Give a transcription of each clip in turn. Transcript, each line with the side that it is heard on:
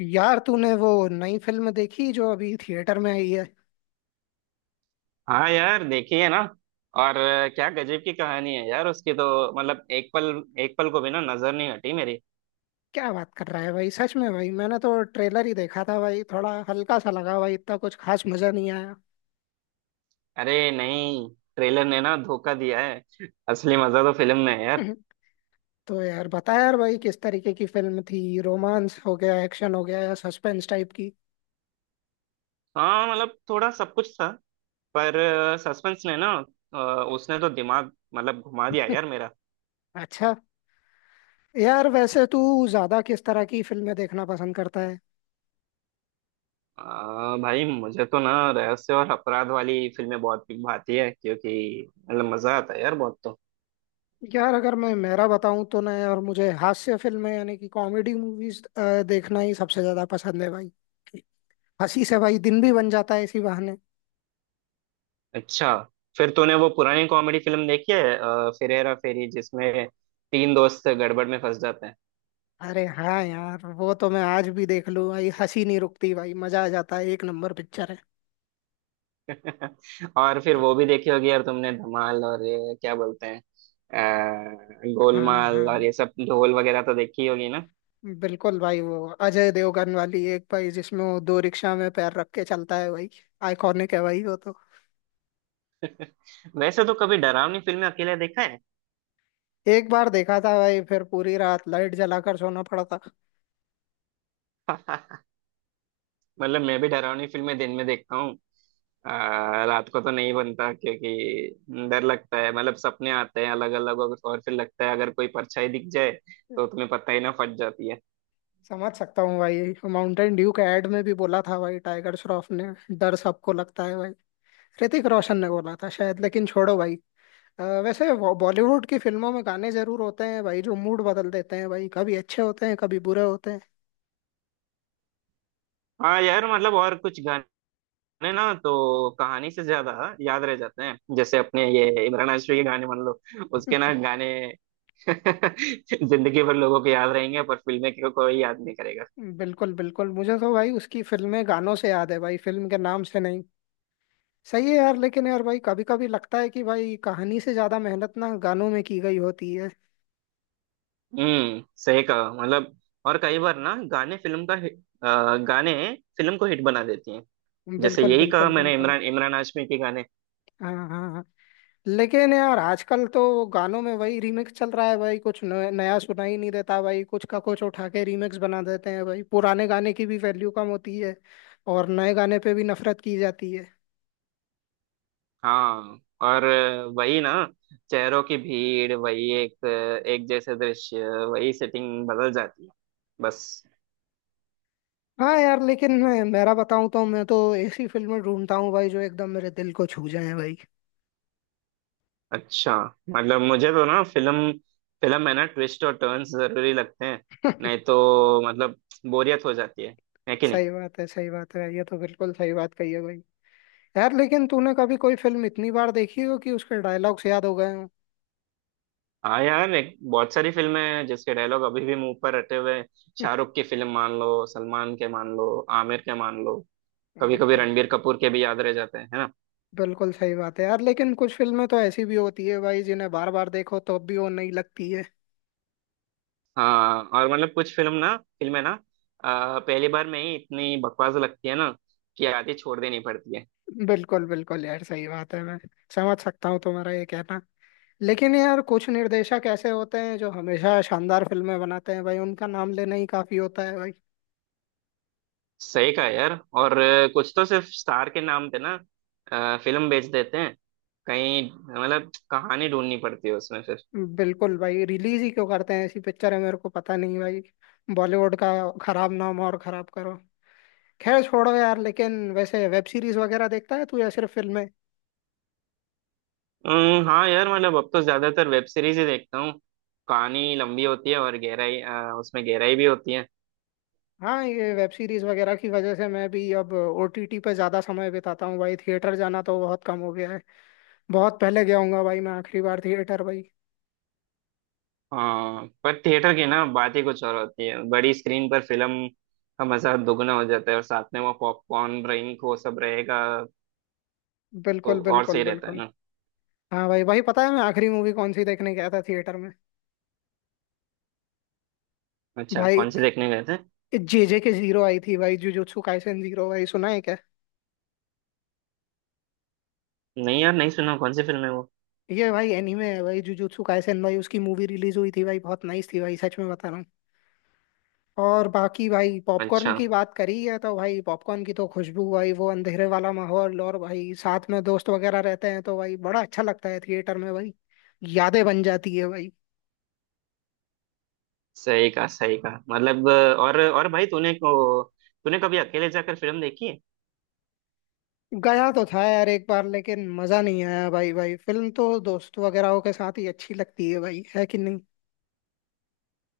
left: यार, तूने वो नई फिल्म देखी जो अभी थिएटर में आई है।
right: हाँ यार देखी है ना। और क्या गजब की कहानी है यार उसकी तो। मतलब एक पल, एक पल को भी ना नजर नहीं हटी मेरी।
left: क्या बात कर रहा है भाई, सच में भाई, मैंने तो ट्रेलर ही देखा था भाई, थोड़ा हल्का सा लगा भाई, इतना कुछ खास मजा नहीं आया।
right: अरे नहीं, ट्रेलर ने ना धोखा दिया है। असली मजा तो फिल्म में है यार।
left: तो यार बता यार भाई, किस तरीके की फिल्म थी? रोमांस हो गया, एक्शन हो गया या सस्पेंस टाइप की?
right: हाँ, मतलब थोड़ा सब कुछ था, पर सस्पेंस ने ना, उसने तो दिमाग मतलब घुमा दिया यार मेरा।
left: अच्छा, यार वैसे तू ज्यादा किस तरह की फिल्में देखना पसंद करता है?
right: अ, भाई मुझे तो ना रहस्य और अपराध वाली फिल्में बहुत भाती है, क्योंकि मतलब मजा आता है यार बहुत तो।
left: यार अगर मैं मेरा बताऊं तो ना यार, मुझे हास्य फिल्में यानी कि कॉमेडी मूवीज देखना ही सबसे ज्यादा पसंद है भाई। हंसी से भाई दिन भी बन जाता है इसी बहाने।
right: अच्छा, फिर तूने वो पुरानी कॉमेडी फिल्म देखी है फिर, हेरा फेरी, जिसमें तीन दोस्त गड़बड़ में फंस जाते हैं।
left: अरे हाँ यार, वो तो मैं आज भी देख लूँ भाई, हंसी नहीं रुकती भाई, मजा आ जाता है, एक नंबर पिक्चर है।
right: और फिर वो भी देखी होगी यार तुमने, धमाल, और ये क्या बोलते हैं,
left: हाँ
right: गोलमाल, और
left: हाँ,
right: ये सब ढोल वगैरह तो देखी होगी ना।
left: बिल्कुल भाई, वो अजय देवगन वाली एक भाई जिसमें वो दो रिक्शा में पैर रख के चलता है भाई, आइकॉनिक है भाई वो तो।
right: वैसे तो कभी डरावनी फिल्में अकेले देखा है?
left: एक बार देखा था भाई, फिर पूरी रात लाइट जलाकर सोना पड़ा था।
right: मतलब मैं भी डरावनी फिल्में दिन में देखता हूँ। अ, रात को तो नहीं बनता, क्योंकि डर लगता है, मतलब सपने आते हैं अलग अलग, और फिर लगता है अगर कोई परछाई दिख जाए तो तुम्हें पता ही ना, फट जाती है।
left: समझ सकता हूँ भाई, माउंटेन ड्यू के एड में भी बोला था भाई, टाइगर श्रॉफ ने, डर सबको लगता है भाई। ऋतिक रोशन ने बोला था शायद, लेकिन छोड़ो भाई। वैसे बॉलीवुड की फिल्मों में गाने जरूर होते हैं भाई, जो मूड बदल देते हैं भाई, कभी अच्छे होते हैं, कभी बुरे होते हैं।
right: हाँ यार, मतलब और कुछ गाने ना तो कहानी से ज्यादा याद रह जाते हैं, जैसे अपने ये इमरान हाशमी के गाने मान लो। उसके ना गाने जिंदगी भर लोगों को याद रहेंगे, पर फिल्में को कोई याद नहीं करेगा।
left: बिल्कुल बिल्कुल, मुझे तो भाई उसकी फिल्में गानों से याद है भाई, फिल्म के नाम से नहीं। सही है यार, लेकिन यार भाई कभी कभी लगता है कि भाई कहानी से ज्यादा मेहनत ना गानों में की गई होती है।
right: हम्म, सही कहा, मतलब और कई बार ना गाने गाने फिल्म को हिट बना देती हैं, जैसे
left: बिल्कुल
right: यही कहा
left: बिल्कुल
right: मैंने,
left: बिल्कुल।
right: इमरान इमरान हाशमी के गाने।
left: हाँ हाँ हाँ। लेकिन यार आजकल तो गानों में वही रीमिक्स चल रहा है भाई, कुछ नया सुना ही नहीं देता भाई, कुछ का कुछ उठा के रीमिक्स बना देते हैं भाई, पुराने गाने की भी वैल्यू कम होती है। और नए गाने पे भी नफरत की जाती है।
right: हाँ, और वही ना, चेहरों की भीड़, वही एक एक जैसे दृश्य, वही सेटिंग बदल जाती है बस।
left: हाँ यार, लेकिन मैं मेरा बताऊं तो मैं तो ऐसी फिल्में ढूंढता हूँ भाई जो एकदम मेरे दिल को छू जाए भाई।
right: अच्छा, मतलब मुझे तो ना फिल्म फिल्म में ना ट्विस्ट और टर्न्स जरूरी लगते हैं, नहीं तो मतलब बोरियत हो जाती है कि नहीं।
left: सही बात है, सही बात है, ये तो बिल्कुल सही बात कही है भाई। यार लेकिन तूने कभी कोई फिल्म इतनी बार देखी हो कि उसके डायलॉग्स याद हो गए हों?
right: हाँ यार, एक बहुत सारी फिल्में हैं जिसके डायलॉग अभी भी मुंह पर रटे हुए हैं। शाहरुख की फिल्म मान लो, सलमान के मान लो, आमिर के मान लो, कभी कभी
left: बिल्कुल
right: रणबीर कपूर के भी याद रह जाते हैं, है ना।
left: बिल्कुल, सही बात है यार, लेकिन कुछ फिल्में तो ऐसी भी होती है भाई जिन्हें बार बार देखो तो भी वो नहीं लगती है।
right: हाँ, और मतलब कुछ फिल्में ना, पहली बार में ही इतनी बकवास लगती है ना, कि आधी छोड़ देनी पड़ती है।
left: बिल्कुल बिल्कुल यार, सही बात है। मैं समझ सकता हूँ तुम्हारा ये कहना। लेकिन यार कुछ निर्देशक ऐसे होते हैं जो हमेशा शानदार फिल्में बनाते हैं भाई, उनका नाम लेना ही काफी होता है भाई।
right: सही कहा यार, और कुछ तो सिर्फ स्टार के नाम पे ना, फिल्म बेच देते हैं, कहीं मतलब कहानी ढूंढनी पड़ती है उसमें फिर।
left: बिल्कुल भाई, रिलीज ही क्यों करते हैं ऐसी पिक्चर है मेरे को पता नहीं भाई। बॉलीवुड का खराब नाम और खराब करो। खैर छोड़ो यार, लेकिन वैसे वेब सीरीज वगैरह देखता है तू या सिर्फ फिल्में?
right: हाँ यार, मतलब अब तो ज्यादातर वेब सीरीज ही देखता हूँ। कहानी लंबी होती है, और उसमें गहराई भी होती है।
left: हाँ, ये वेब सीरीज वगैरह की वजह से मैं भी अब ओटीटी पे ज्यादा समय बिताता हूँ भाई, थिएटर जाना तो बहुत कम हो गया है। बहुत पहले गया हूँगा भाई, मैं आखिरी बार थिएटर भाई।
right: हाँ, पर थिएटर की ना बात ही कुछ और होती है, बड़ी स्क्रीन पर फिल्म का मजा दोगुना हो जाता है, और साथ में वो पॉपकॉर्न, ड्रिंक, वो सब रहेगा तो
left: बिल्कुल
right: और
left: बिल्कुल
right: सही रहता है
left: बिल्कुल।
right: ना।
left: हाँ भाई भाई, पता है मैं आखिरी मूवी कौन सी देखने गया था थिएटर में?
right: अच्छा,
left: भाई
right: कौन से देखने गए थे?
left: जेजे के जीरो आई थी भाई, जुजुत्सु काइसेन जीरो भाई, सुना है क्या?
right: नहीं यार, नहीं सुना, कौन सी फिल्म है वो?
left: ये भाई एनीमे है भाई, जुजुत्सु काइसेन भाई, उसकी मूवी रिलीज हुई थी भाई, बहुत नाइस थी भाई, सच में बता रहा हूँ। और बाकी भाई, पॉपकॉर्न
right: अच्छा,
left: की बात करी है तो भाई, पॉपकॉर्न की तो खुशबू भाई, वो अंधेरे वाला माहौल और भाई साथ में दोस्त वगैरह रहते हैं तो भाई बड़ा अच्छा लगता है थिएटर में भाई। यादें बन जाती है भाई।
right: सही कहा सही कहा, मतलब। और भाई, तूने कभी अकेले जाकर फिल्म देखी है?
left: गया तो था यार एक बार, लेकिन मजा नहीं आया भाई भाई, फिल्म तो दोस्त वगैरह के साथ ही अच्छी लगती है भाई, है कि नहीं?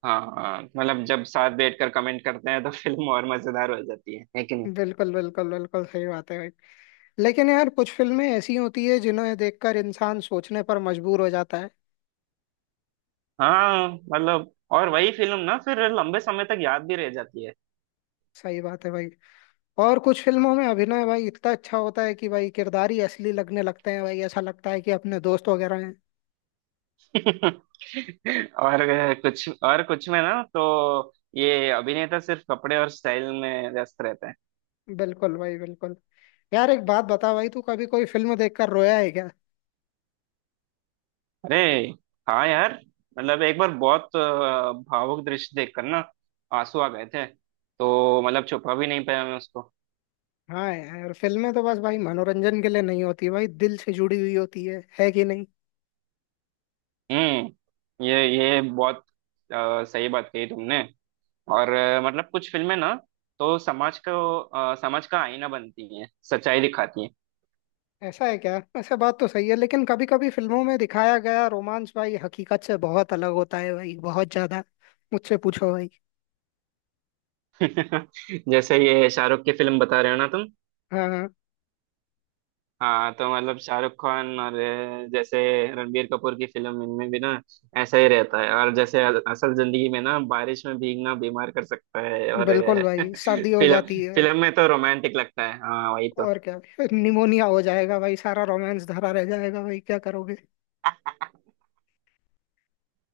right: हाँ हाँ, मतलब जब साथ बैठकर कमेंट करते हैं तो फिल्म और मजेदार हो जाती है कि नहीं।
left: बिल्कुल बिल्कुल बिल्कुल, सही बात है भाई। लेकिन यार कुछ फिल्में ऐसी होती है जिन्हें देखकर इंसान सोचने पर मजबूर हो जाता है।
right: हाँ, मतलब और वही फिल्म ना फिर लंबे समय तक याद भी रह जाती है।
left: सही बात है भाई। और कुछ फिल्मों में अभिनय भाई इतना अच्छा होता है कि भाई किरदार ही असली लगने लगते हैं भाई, ऐसा लगता है कि अपने दोस्त वगैरह हैं।
right: और कुछ और कुछ में ना तो ये अभिनेता सिर्फ कपड़े और स्टाइल में व्यस्त रहते हैं।
left: बिल्कुल भाई बिल्कुल। यार एक बात बता भाई, तू कभी कोई फिल्म देखकर रोया है क्या?
right: अरे हाँ यार, मतलब एक बार बहुत भावुक दृश्य देखकर ना आंसू आ गए थे, तो मतलब छुपा भी नहीं पाया मैं उसको।
left: हाँ यार, फिल्में तो बस भाई मनोरंजन के लिए नहीं होती भाई, दिल से जुड़ी हुई होती है कि नहीं?
right: हम्म, ये बहुत सही बात कही तुमने। और मतलब कुछ फिल्में ना तो समाज का आईना बनती हैं, सच्चाई दिखाती हैं।
left: ऐसा है क्या? ऐसा बात तो सही है, लेकिन कभी कभी फिल्मों में दिखाया गया रोमांस भाई हकीकत से बहुत अलग होता है भाई, बहुत ज्यादा। मुझसे पूछो भाई।
right: जैसे ये शाहरुख की फिल्म बता रहे हो ना तुम।
left: हाँ हाँ,
right: हाँ तो मतलब शाहरुख खान और जैसे रणबीर कपूर की फिल्म, इनमें भी ना ऐसा ही रहता है। और जैसे असल जिंदगी में ना बारिश में भीगना बीमार कर सकता है, और
left: बिल्कुल भाई, सर्दी हो
right: फिल्म
left: जाती है भाई।
right: फिल्म में तो रोमांटिक लगता है, हाँ वही तो।
left: और क्या, भाई, निमोनिया हो जाएगा भाई, सारा रोमांस धरा रह जाएगा भाई, क्या करोगे?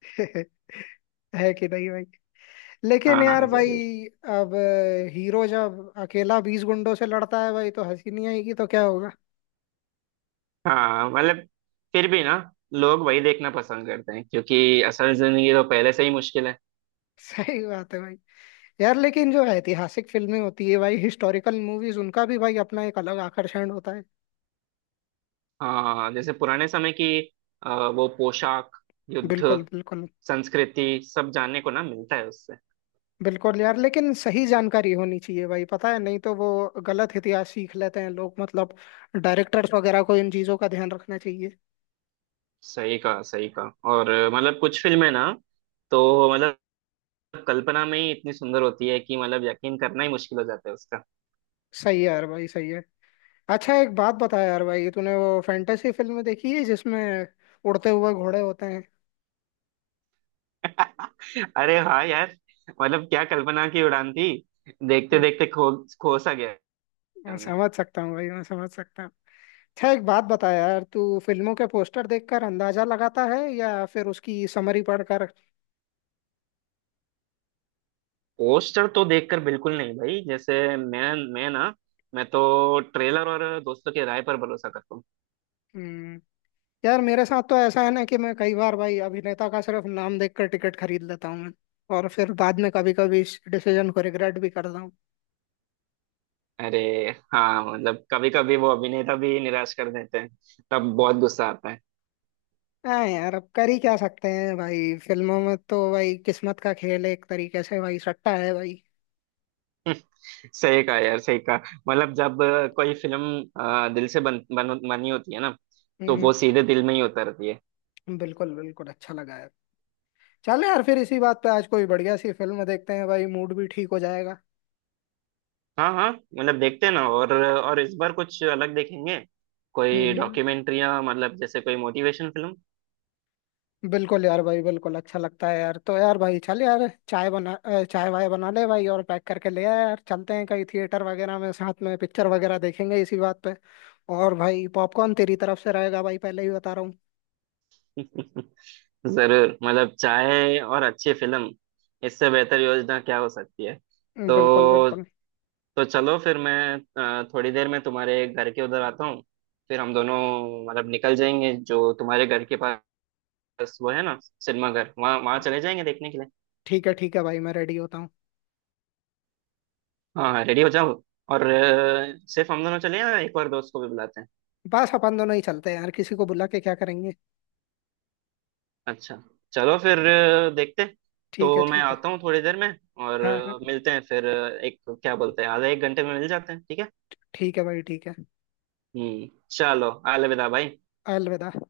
left: है कि नहीं भाई? लेकिन
right: हाँ
left: यार
right: हाँ
left: भाई
right: जरूर।
left: अब हीरो जब अकेला 20 गुंडों से लड़ता है भाई, तो हंसी नहीं आएगी तो क्या होगा?
right: हाँ, मतलब फिर भी ना, लोग वही देखना पसंद करते हैं, क्योंकि असल जिंदगी तो पहले से ही मुश्किल है।
left: सही बात है भाई। यार लेकिन जो ऐतिहासिक फिल्में होती है भाई, हिस्टोरिकल मूवीज, उनका भी भाई अपना एक अलग आकर्षण होता है।
right: हाँ, जैसे पुराने समय की अ, वो पोशाक, युद्ध,
left: बिल्कुल बिल्कुल
right: संस्कृति, सब जानने को ना मिलता है उससे।
left: बिल्कुल। यार लेकिन सही जानकारी होनी चाहिए भाई, पता है, नहीं तो वो गलत इतिहास सीख लेते हैं लोग, मतलब डायरेक्टर्स वगैरह को इन चीजों का ध्यान रखना चाहिए।
right: सही कहा सही कहा, और मतलब कुछ फिल्में ना तो मतलब कल्पना में ही इतनी सुंदर होती है कि मतलब यकीन करना ही मुश्किल हो जाता है उसका।
left: सही है यार भाई, सही है। अच्छा एक बात बता यार भाई, तूने वो फैंटेसी फिल्म देखी है जिसमें उड़ते हुए घोड़े होते हैं?
right: अरे हाँ यार, मतलब क्या कल्पना की उड़ान थी, देखते
left: हम्म,
right: देखते खो खो सा गया
left: मैं
right: हमने।
left: समझ सकता हूँ भाई, मैं समझ सकता हूँ। अच्छा एक बात बता यार, तू फिल्मों के पोस्टर देखकर अंदाजा लगाता है या फिर उसकी समरी पढ़कर?
right: पोस्टर तो देखकर बिल्कुल नहीं भाई, जैसे मैं ना, मैं तो ट्रेलर और दोस्तों की राय पर भरोसा करता हूँ।
left: हम्म यार मेरे साथ तो ऐसा है ना कि मैं कई बार भाई अभिनेता का सिर्फ नाम देखकर टिकट खरीद लेता हूँ मैं। और फिर बाद में कभी कभी इस डिसीजन को रिग्रेट भी करता हूँ।
right: अरे हाँ, मतलब कभी कभी वो अभिनेता भी निराश कर देते हैं, तब बहुत गुस्सा आता है।
left: हाँ यार, अब कर ही क्या सकते हैं भाई, फिल्मों में तो भाई किस्मत का खेल है, एक तरीके से भाई सट्टा है भाई।
right: सही कहा यार सही कहा, मतलब जब कोई फिल्म दिल से बन, बन बनी होती है ना तो
left: हम्म
right: वो सीधे दिल में ही उतरती है।
left: बिल्कुल बिल्कुल, अच्छा लगा यार। चलो यार, फिर इसी बात पे आज कोई बढ़िया सी फिल्म देखते हैं भाई, मूड भी ठीक हो जाएगा।
right: हाँ हाँ, मतलब देखते हैं ना, और इस बार कुछ अलग देखेंगे,
left: हम्म
right: कोई
left: हम्म,
right: डॉक्यूमेंट्रियाँ, मतलब जैसे कोई मोटिवेशन फिल्म।
left: बिल्कुल यार भाई बिल्कुल अच्छा लगता है यार, तो यार भाई चल यार, चाय बना चाय वाय बना ले भाई और पैक करके ले आया यार, चलते हैं कहीं थिएटर वगैरह में साथ में पिक्चर वगैरह देखेंगे इसी बात पे। और भाई पॉपकॉर्न तेरी तरफ से रहेगा भाई, पहले ही बता रहा
right: जरूर, मतलब चाय और अच्छी फिल्म, इससे बेहतर योजना क्या हो सकती है।
left: हूँ। बिल्कुल
right: तो
left: बिल्कुल।
right: तो चलो फिर, मैं थोड़ी देर में तुम्हारे घर के उधर आता हूँ, फिर हम दोनों मतलब निकल जाएंगे, जो तुम्हारे घर के पास बस वो है ना सिनेमाघर, वहाँ वहाँ चले जाएंगे देखने के लिए।
left: ठीक है भाई, मैं रेडी होता हूँ।
right: हाँ हाँ रेडी हो जाओ, और सिर्फ हम दोनों चले या एक और दोस्त को भी बुलाते हैं?
left: बस अपन दोनों ही चलते हैं यार, किसी को बुला के क्या करेंगे?
right: अच्छा, चलो फिर देखते हैं।
left: ठीक है
right: तो मैं
left: ठीक है।
right: आता हूँ थोड़ी देर में, और
left: हाँ हाँ,
right: मिलते हैं फिर एक क्या बोलते हैं, आधे एक घंटे में मिल जाते हैं, ठीक है।
left: ठीक है भाई ठीक है।
right: हम्म, चलो, अलविदा भाई।
left: अलविदा।